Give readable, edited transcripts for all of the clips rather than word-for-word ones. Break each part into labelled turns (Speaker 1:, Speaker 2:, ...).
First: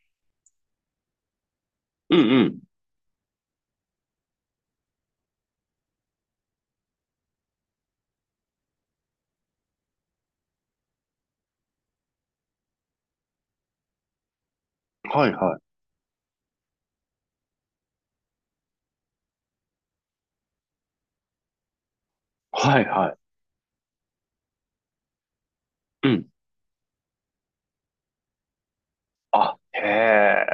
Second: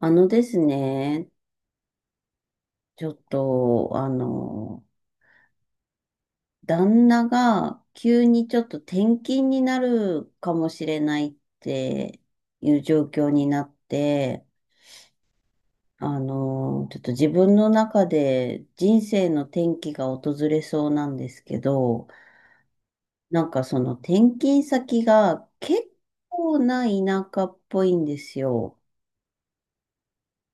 Speaker 1: あのですね、
Speaker 2: うんうん。
Speaker 1: ちょっと、あの、旦那が急にちょっと転勤になるかもしれないっていう状況になって、
Speaker 2: はいはい。
Speaker 1: ちょっと自分の中で人生の転機が訪れそうなんですけど、
Speaker 2: はいは
Speaker 1: なんかその転勤先が結
Speaker 2: い。うん。
Speaker 1: 構な田舎っぽいんですよ。
Speaker 2: あ、へえ。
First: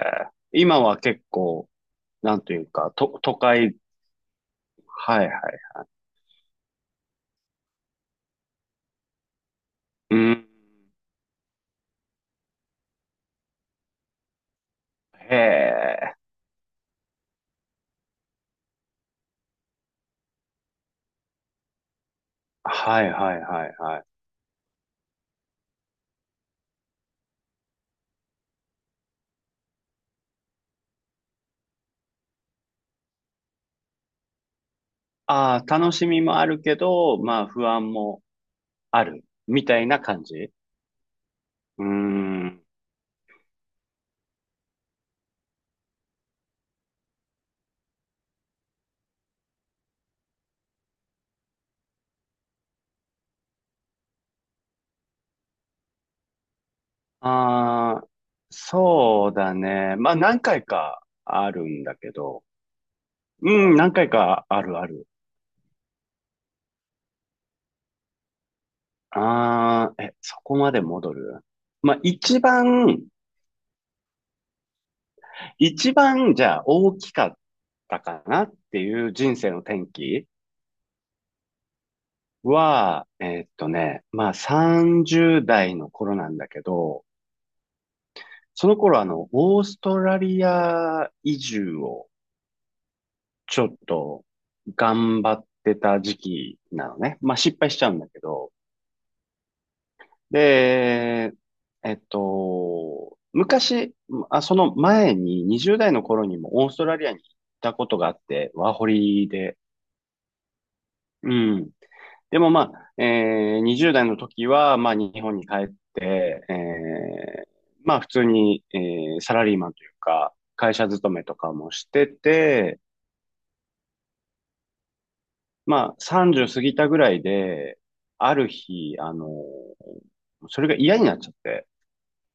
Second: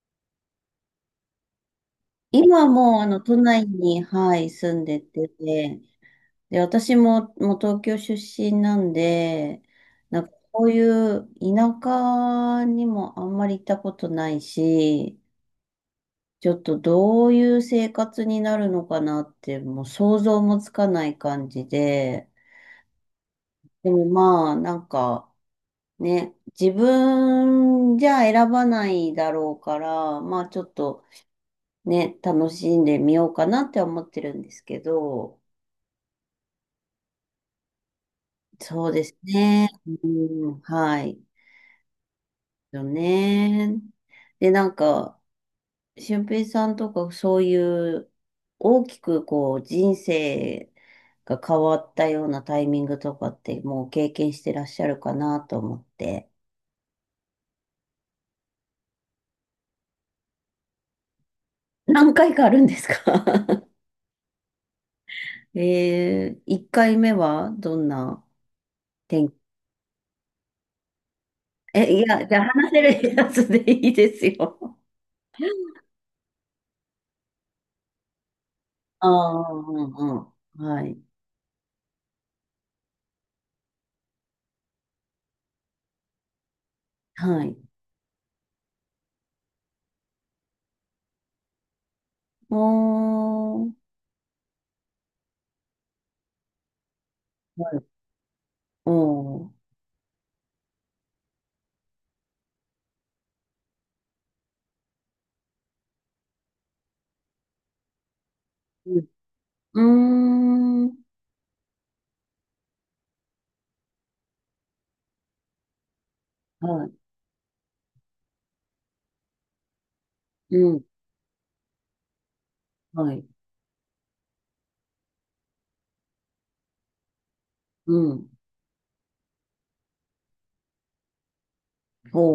Speaker 2: 今は結構、なんとい
Speaker 1: 今
Speaker 2: うか、
Speaker 1: もう
Speaker 2: 都
Speaker 1: 都内
Speaker 2: 会、
Speaker 1: に、はい、住んで
Speaker 2: はい
Speaker 1: て、
Speaker 2: はい。
Speaker 1: で、私も、もう東京出身なんで、
Speaker 2: う
Speaker 1: なんか
Speaker 2: ん。
Speaker 1: こういう田舎にもあんまり行ったことないし、
Speaker 2: へえ。
Speaker 1: ちょっとどういう生活になるのかなって、もう想像もつかない感じで、
Speaker 2: はいはいはい
Speaker 1: で
Speaker 2: はい。
Speaker 1: もまあ、なんかね、自分じゃ選ばないだろうから、まあちょっとね、楽しんでみようかなって思ってるんですけど、
Speaker 2: ああ、楽しみもあるけど、まあ不安も
Speaker 1: そうで
Speaker 2: あ
Speaker 1: す
Speaker 2: る。み
Speaker 1: ね。
Speaker 2: たいな感
Speaker 1: う
Speaker 2: じ。
Speaker 1: ん、はい。
Speaker 2: うーん。
Speaker 1: よね。で、なんか、俊平さんとかそういう大きくこう人生が変わったようなタイミングとかってもう経験してらっしゃるかなと思って。
Speaker 2: ああ、そうだね。まあ何回かあるんだけ
Speaker 1: 何回か
Speaker 2: ど。
Speaker 1: あるんですか？
Speaker 2: うん、何回かあるある。
Speaker 1: 1回目はどんな天
Speaker 2: ああ、え、そこまで戻る？
Speaker 1: え、
Speaker 2: まあ
Speaker 1: いや、じ
Speaker 2: 一
Speaker 1: ゃあ話せ
Speaker 2: 番
Speaker 1: るやつでいいですよ。
Speaker 2: 一番、じゃあ、大きかったかなってい
Speaker 1: あ
Speaker 2: う人生
Speaker 1: あ、
Speaker 2: の
Speaker 1: う
Speaker 2: 転
Speaker 1: んう
Speaker 2: 機
Speaker 1: んうん。はい。
Speaker 2: は、まあ、30代の頃なんだけど、
Speaker 1: はい。
Speaker 2: その頃、オーストラリア移住を
Speaker 1: お
Speaker 2: ちょっ
Speaker 1: ー。
Speaker 2: と頑張ってた時期なのね。まあ、失敗
Speaker 1: は
Speaker 2: し
Speaker 1: い。
Speaker 2: ちゃうんだけど。
Speaker 1: おー。
Speaker 2: で、昔、まあ、その前に20代の頃にもオーストラリアに行ったことがあって、ワーホ
Speaker 1: う
Speaker 2: リで。
Speaker 1: ん。うーん。
Speaker 2: うん。でもまあ、20代の時は、まあ、日本に帰って、
Speaker 1: は
Speaker 2: まあ、普通に、サラリーマンというか、
Speaker 1: い。う
Speaker 2: 会
Speaker 1: ん。
Speaker 2: 社勤めとかもしてて、
Speaker 1: はい。
Speaker 2: まあ、30過ぎたぐらいで、
Speaker 1: うん。
Speaker 2: ある日、それが嫌になっちゃって、
Speaker 1: ほ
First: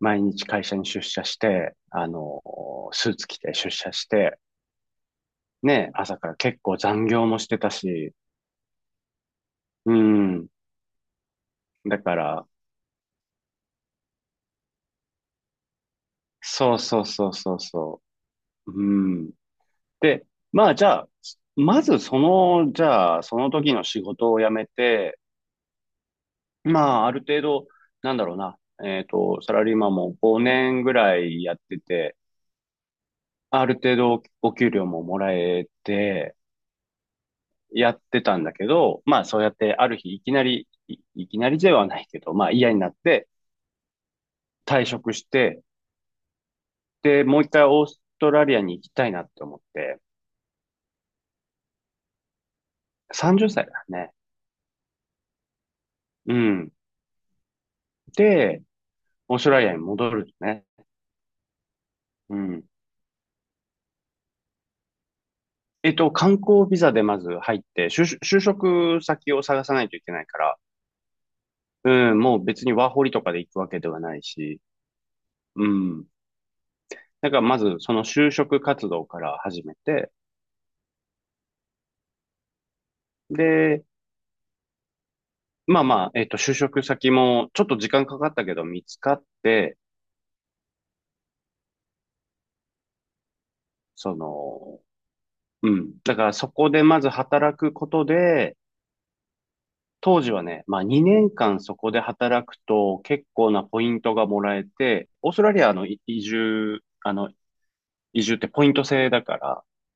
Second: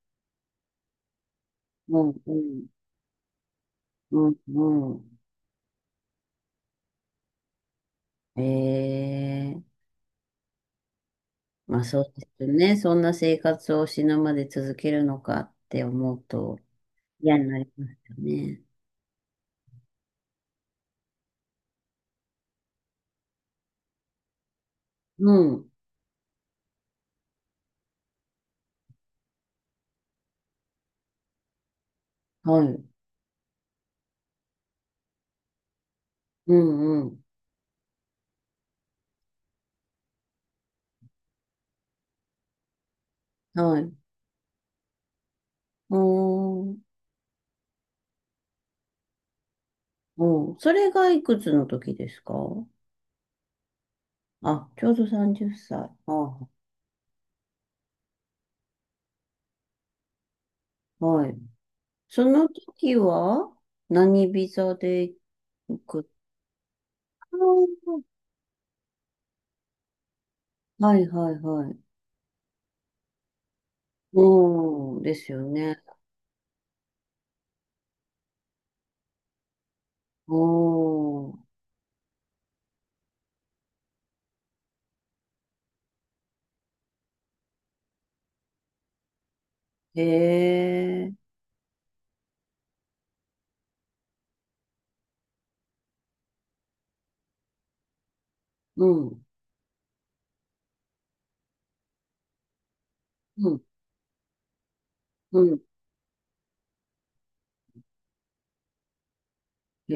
Speaker 2: 毎日会社に出社して、
Speaker 1: う。うん。うん。
Speaker 2: スーツ着て出社し
Speaker 1: うん。
Speaker 2: て、
Speaker 1: うん。
Speaker 2: ね、朝から結構残業もしてたし、
Speaker 1: ええ。
Speaker 2: うん。
Speaker 1: まあ
Speaker 2: だ
Speaker 1: そう
Speaker 2: か
Speaker 1: ですよ
Speaker 2: ら、
Speaker 1: ね。そんな生活を死ぬまで続けるのかって思うと
Speaker 2: そうそうそう
Speaker 1: 嫌に
Speaker 2: そ
Speaker 1: な
Speaker 2: う
Speaker 1: ります
Speaker 2: そ
Speaker 1: よね。
Speaker 2: う、うん。で、まあじゃあ、まずその、じゃあ、その時の仕事を辞めて、
Speaker 1: うん。
Speaker 2: まあある程度、なんだろうな、サラリーマンも5年ぐらいやってて、
Speaker 1: はい。
Speaker 2: ある程度お給料ももらえて、
Speaker 1: うん。うん。
Speaker 2: やってたんだけど、まあそうやってある日いきなり、いきなりではないけど、まあ嫌になって
Speaker 1: はい。
Speaker 2: 退職して、
Speaker 1: おー。
Speaker 2: で、もう一回オーストラリアに行きたいなって思って、
Speaker 1: おー。それがいくつの時ですか？
Speaker 2: 30歳だね。
Speaker 1: あ、ちょうど30歳。
Speaker 2: う
Speaker 1: あ
Speaker 2: ん。で、オーストラリアに戻るね。
Speaker 1: あはい。そ
Speaker 2: う
Speaker 1: の
Speaker 2: ん。
Speaker 1: 時は何ビザで行く？
Speaker 2: 観光ビザでまず
Speaker 1: あ
Speaker 2: 入って、
Speaker 1: ー
Speaker 2: 就職先を探さないといけないから、
Speaker 1: はいはいはい。
Speaker 2: うん、もう別にワーホリとかで行くわけではないし、
Speaker 1: うん、ですよ
Speaker 2: う
Speaker 1: ね。
Speaker 2: ん。だからまずその就職活動から始めて、
Speaker 1: おー、
Speaker 2: で、まあまあ、就職先もちょっと時間かかったけど見つかって、
Speaker 1: へえ、
Speaker 2: その、うん。だからそこでまず働くことで、
Speaker 1: うん、
Speaker 2: 当時はね、まあ2年間そこで働くと結
Speaker 1: う
Speaker 2: 構
Speaker 1: ん、
Speaker 2: なポイントがもらえて、オース
Speaker 1: う
Speaker 2: トラ
Speaker 1: ん、
Speaker 2: リアの移住、移住ってポイント制だから、
Speaker 1: へ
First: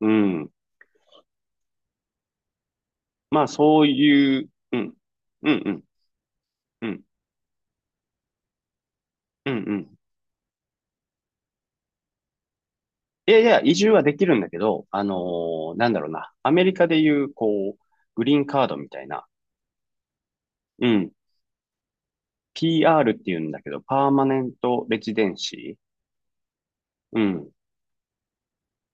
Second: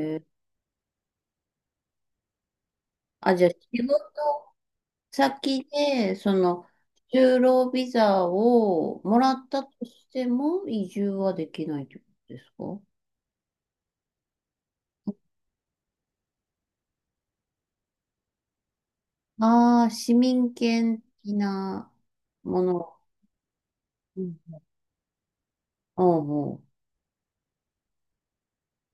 Speaker 2: う
Speaker 1: え。
Speaker 2: ん。
Speaker 1: あ、
Speaker 2: ま
Speaker 1: じゃ
Speaker 2: あ
Speaker 1: あ
Speaker 2: そ
Speaker 1: 仕
Speaker 2: うい
Speaker 1: 事
Speaker 2: う、うん、うん、
Speaker 1: 先
Speaker 2: うん、
Speaker 1: で、その、
Speaker 2: うん、
Speaker 1: 就労ビザをもらっ
Speaker 2: うん、
Speaker 1: たと
Speaker 2: うん。
Speaker 1: しても移住はできないってことですか？
Speaker 2: いやいや、移住はできるんだけど、なんだろうな。アメリカでいう、こう、グリーンカードみたいな、
Speaker 1: ああー、市民
Speaker 2: う
Speaker 1: 権
Speaker 2: ん。
Speaker 1: 的なもの。
Speaker 2: PR って言うんだけど、パー
Speaker 1: う
Speaker 2: マ
Speaker 1: ん、
Speaker 2: ネントレジデンシ
Speaker 1: おうおう。
Speaker 2: ー、うん。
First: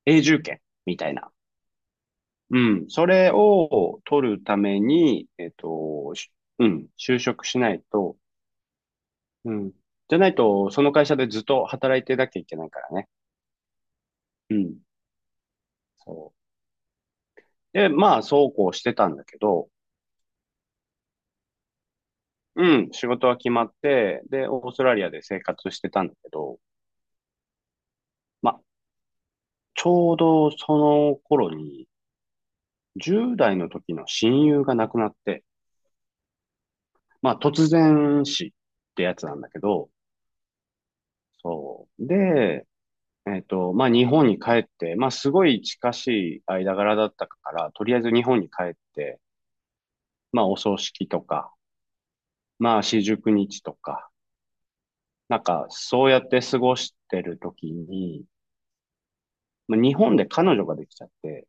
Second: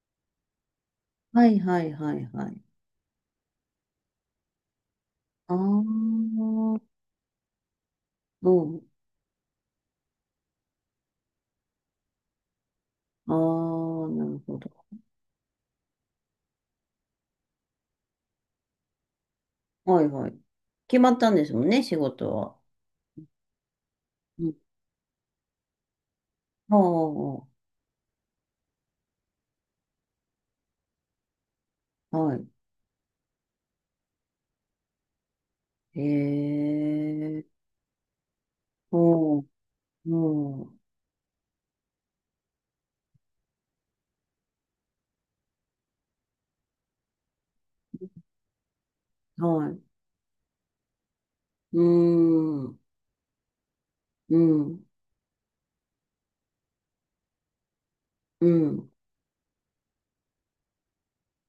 Speaker 2: 永住権みたいな。
Speaker 1: はいはいはいは
Speaker 2: う
Speaker 1: い。
Speaker 2: ん。それを取るために、
Speaker 1: ああ、
Speaker 2: う
Speaker 1: う
Speaker 2: ん。
Speaker 1: ん。
Speaker 2: 就職しないと、うん。じゃないと、その会社でずっと働いてなきゃいけないからね。
Speaker 1: ああ、なる
Speaker 2: う
Speaker 1: ほ
Speaker 2: ん。
Speaker 1: ど。
Speaker 2: そう。で、まあ、そうこうしてたんだけど、
Speaker 1: はいはい。決まったんですもんね、仕事は。
Speaker 2: うん、仕事は決まって、
Speaker 1: う
Speaker 2: で、
Speaker 1: ん。
Speaker 2: オーストラリアで生活してたんだけど、
Speaker 1: ああ、
Speaker 2: まあ、ちょうどその頃に、
Speaker 1: は
Speaker 2: 10代の時の親友が亡くなって、
Speaker 1: い。へ
Speaker 2: まあ、
Speaker 1: え、
Speaker 2: 突然死ってやつな
Speaker 1: お
Speaker 2: ん
Speaker 1: う、
Speaker 2: だけど、
Speaker 1: おう、
Speaker 2: そう。で、まあ、日本に帰って、まあ、すごい近しい間柄だったから、とりあえず日本に帰って、
Speaker 1: はい。
Speaker 2: まあ、お葬式とか、
Speaker 1: うー
Speaker 2: ま
Speaker 1: ん、
Speaker 2: あ、四十九日とか、
Speaker 1: うん、
Speaker 2: なんか、そうやって過ごしてる時に、
Speaker 1: うん、
Speaker 2: まあ日本で彼女ができちゃって、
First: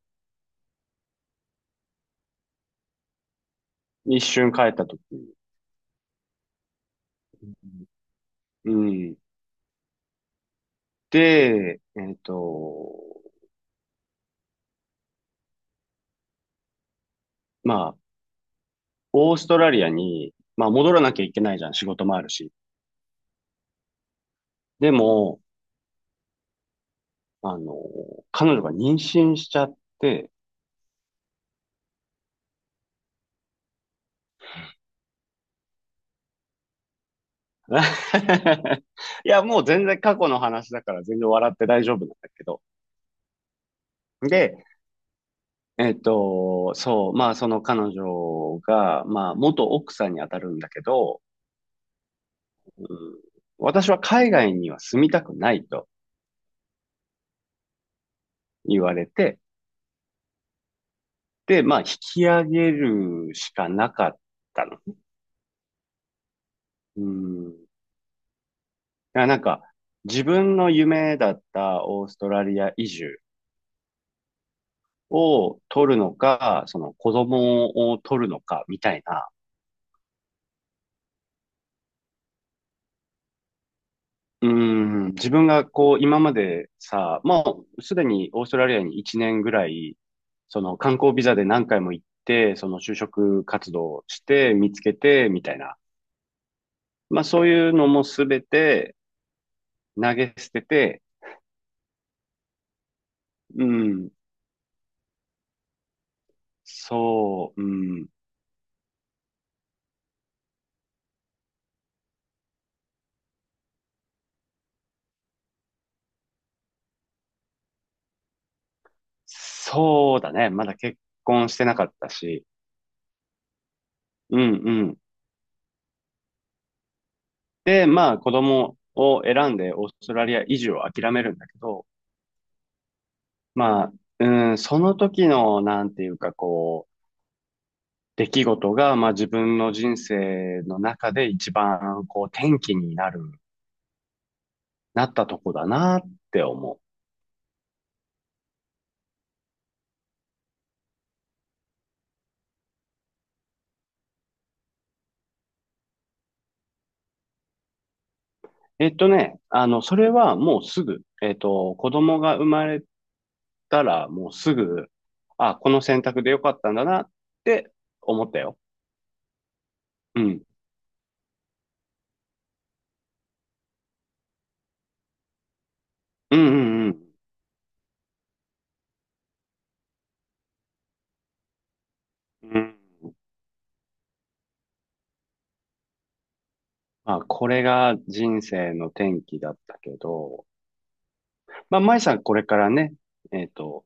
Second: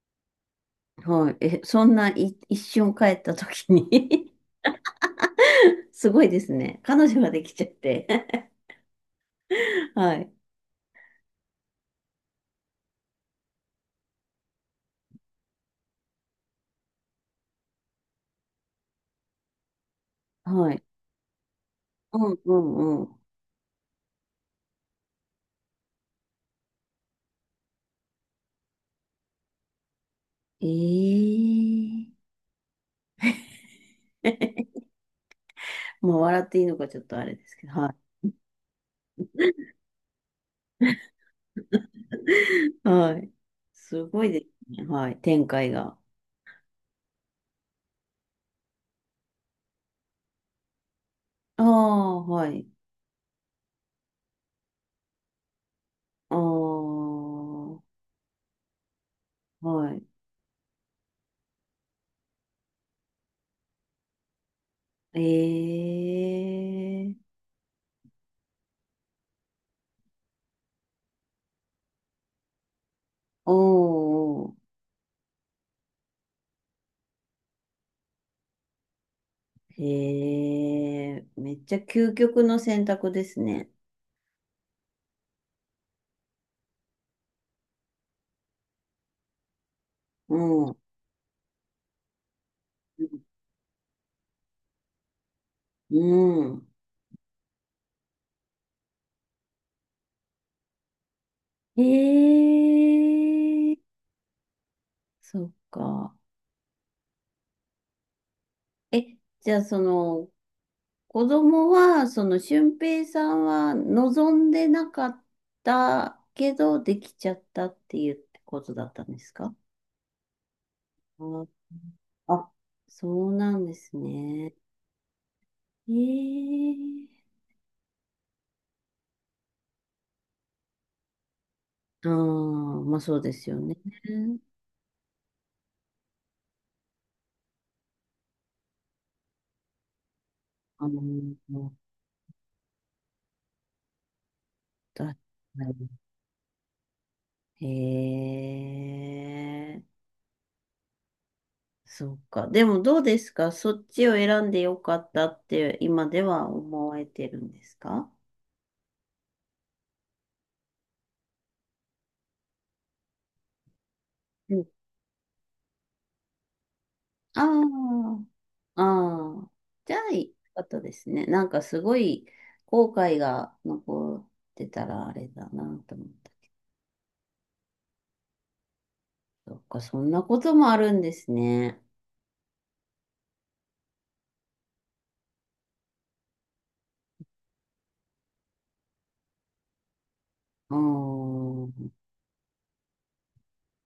Speaker 1: はい。え、そんない一瞬帰った時
Speaker 2: 一
Speaker 1: に？
Speaker 2: 瞬帰った時に、
Speaker 1: すごいですね。彼女ができちゃって。
Speaker 2: うん。
Speaker 1: はい、
Speaker 2: で、まあ、オーストラリアに、まあ、
Speaker 1: はい。
Speaker 2: 戻らなきゃいけないじゃん、仕事も
Speaker 1: う
Speaker 2: ある
Speaker 1: ん、
Speaker 2: し。
Speaker 1: うん、うん。
Speaker 2: でも、あの、彼女が妊娠しちゃって、
Speaker 1: ええ。 まあ、笑っていいのかちょっとあれですけど、は
Speaker 2: いや、もう全然過去の話だから全然笑って大丈夫なんだけど。
Speaker 1: い。はい。すごいです
Speaker 2: で、
Speaker 1: ね。はい。展開が。
Speaker 2: そう、まあ、その彼女が、まあ、元奥さんに当たるんだけど、
Speaker 1: ああ、はい。
Speaker 2: うん。私は海外には住みたくないと
Speaker 1: ああ、は
Speaker 2: 言われて、
Speaker 1: い。
Speaker 2: で、まあ、引き上げるしかなかったの。う
Speaker 1: ええ。
Speaker 2: ん。だからなんか、自分の夢だったオーストラリア移住
Speaker 1: おーお
Speaker 2: を取るのか、その子供を取るのか、みたいな。
Speaker 1: ー、へえ、めっちゃ究極の選択ですね。
Speaker 2: うん。自分がこう、今までさ、もうすでにオーストラリアに1年ぐらい、そ
Speaker 1: うん。
Speaker 2: の観光ビザで何回も行って、その就職活動して、見つけて、みたいな。
Speaker 1: うん。
Speaker 2: まあそういうのもすべて投げ捨てて、
Speaker 1: へ
Speaker 2: う
Speaker 1: え。
Speaker 2: ん、
Speaker 1: そっか。
Speaker 2: そう、うん、
Speaker 1: え、じゃあその、子供は、その、俊平さんは望んでなかったけど、できちゃったっていうことだったんですか？
Speaker 2: そうだね。まだ結婚し
Speaker 1: あ
Speaker 2: てなかったし、
Speaker 1: あ、そうなんです
Speaker 2: うんう
Speaker 1: ね。
Speaker 2: ん。
Speaker 1: ええ。
Speaker 2: で、まあ子供を選んでオーストラリア移住を諦めるんだけど、
Speaker 1: ああー、まあそうですよね。
Speaker 2: まあ、うん、その時の、なんていうかこう、出来事が、まあ自分の人生の
Speaker 1: あ
Speaker 2: 中で一
Speaker 1: の、
Speaker 2: 番こう転機になる、なっ
Speaker 1: だ、
Speaker 2: たとこだなって思う。
Speaker 1: へえ、そうか。でもどうですかそっちを選んでよかったって今では思われてるんですか？
Speaker 2: それはもうすぐ、子供が生まれたらもうす
Speaker 1: うん。
Speaker 2: ぐ、あ、この選択でよかったんだなって
Speaker 1: あ
Speaker 2: 思ったよ。
Speaker 1: あ、ああ、じゃあ、
Speaker 2: う
Speaker 1: よ
Speaker 2: ん。
Speaker 1: かったですね。なんかすごい後悔が残ってたらあれだなと思う。
Speaker 2: うんうんうん。
Speaker 1: そっか、そんなこともあるんですね。
Speaker 2: うん。まあ、これが人生の転機だったけど、
Speaker 1: うー
Speaker 2: まあ、
Speaker 1: ん、
Speaker 2: 舞さんこれからね、えっと、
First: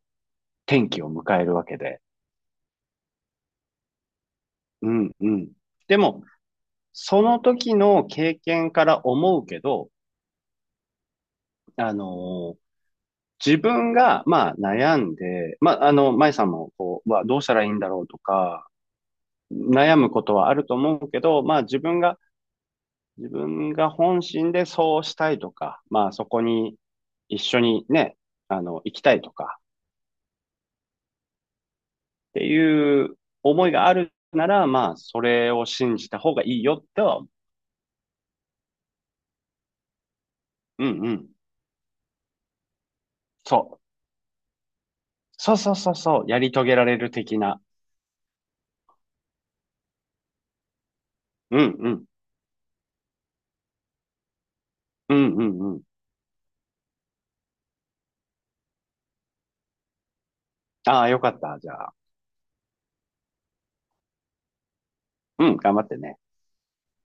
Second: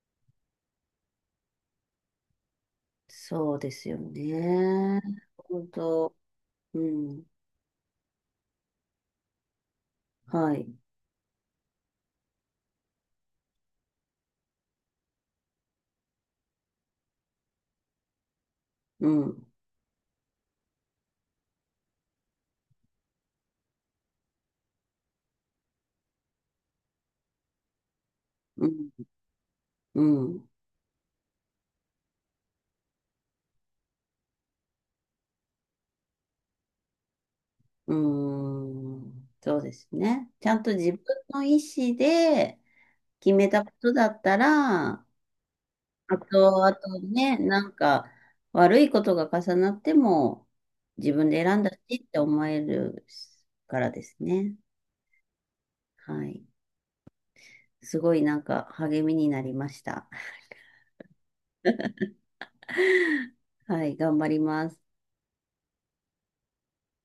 Speaker 2: 転機を迎えるわけで。
Speaker 1: そうですよ
Speaker 2: う
Speaker 1: ね。
Speaker 2: んうん。
Speaker 1: 本
Speaker 2: で
Speaker 1: 当、
Speaker 2: も、
Speaker 1: う
Speaker 2: そ
Speaker 1: ん、
Speaker 2: の時の経験から思うけど、
Speaker 1: はい、
Speaker 2: あの自分が、まあ、悩んで、まあ、舞さんも、こう、はどうしたらいいんだろうとか、
Speaker 1: うん、
Speaker 2: 悩むことはあると思うけど、まあ、自分が本心でそうしたいとか、まあ、そこに一緒にね、
Speaker 1: うん、
Speaker 2: 行きたいとか、
Speaker 1: うん、
Speaker 2: っていう思いがあるなら、まあ、それを信じた方がいいよっては、
Speaker 1: うん、そうですね。ちゃんと
Speaker 2: うん
Speaker 1: 自分
Speaker 2: うん、
Speaker 1: の意思で決めた
Speaker 2: そ
Speaker 1: こ
Speaker 2: う。
Speaker 1: とだったら、
Speaker 2: そうそうそう
Speaker 1: あ
Speaker 2: そう、やり
Speaker 1: と、
Speaker 2: 遂
Speaker 1: あ
Speaker 2: げられ
Speaker 1: と
Speaker 2: る
Speaker 1: ね、
Speaker 2: 的な。
Speaker 1: なんか悪いことが重なっても自分で
Speaker 2: う
Speaker 1: 選
Speaker 2: ん
Speaker 1: んだ
Speaker 2: う
Speaker 1: し
Speaker 2: ん、
Speaker 1: って思えるからですね。
Speaker 2: うんうんうん。
Speaker 1: はい。すごいなんか励みになりました。
Speaker 2: ああ、よかった、じゃあ。
Speaker 1: はい、頑張ります。
Speaker 2: うん、頑張ってね。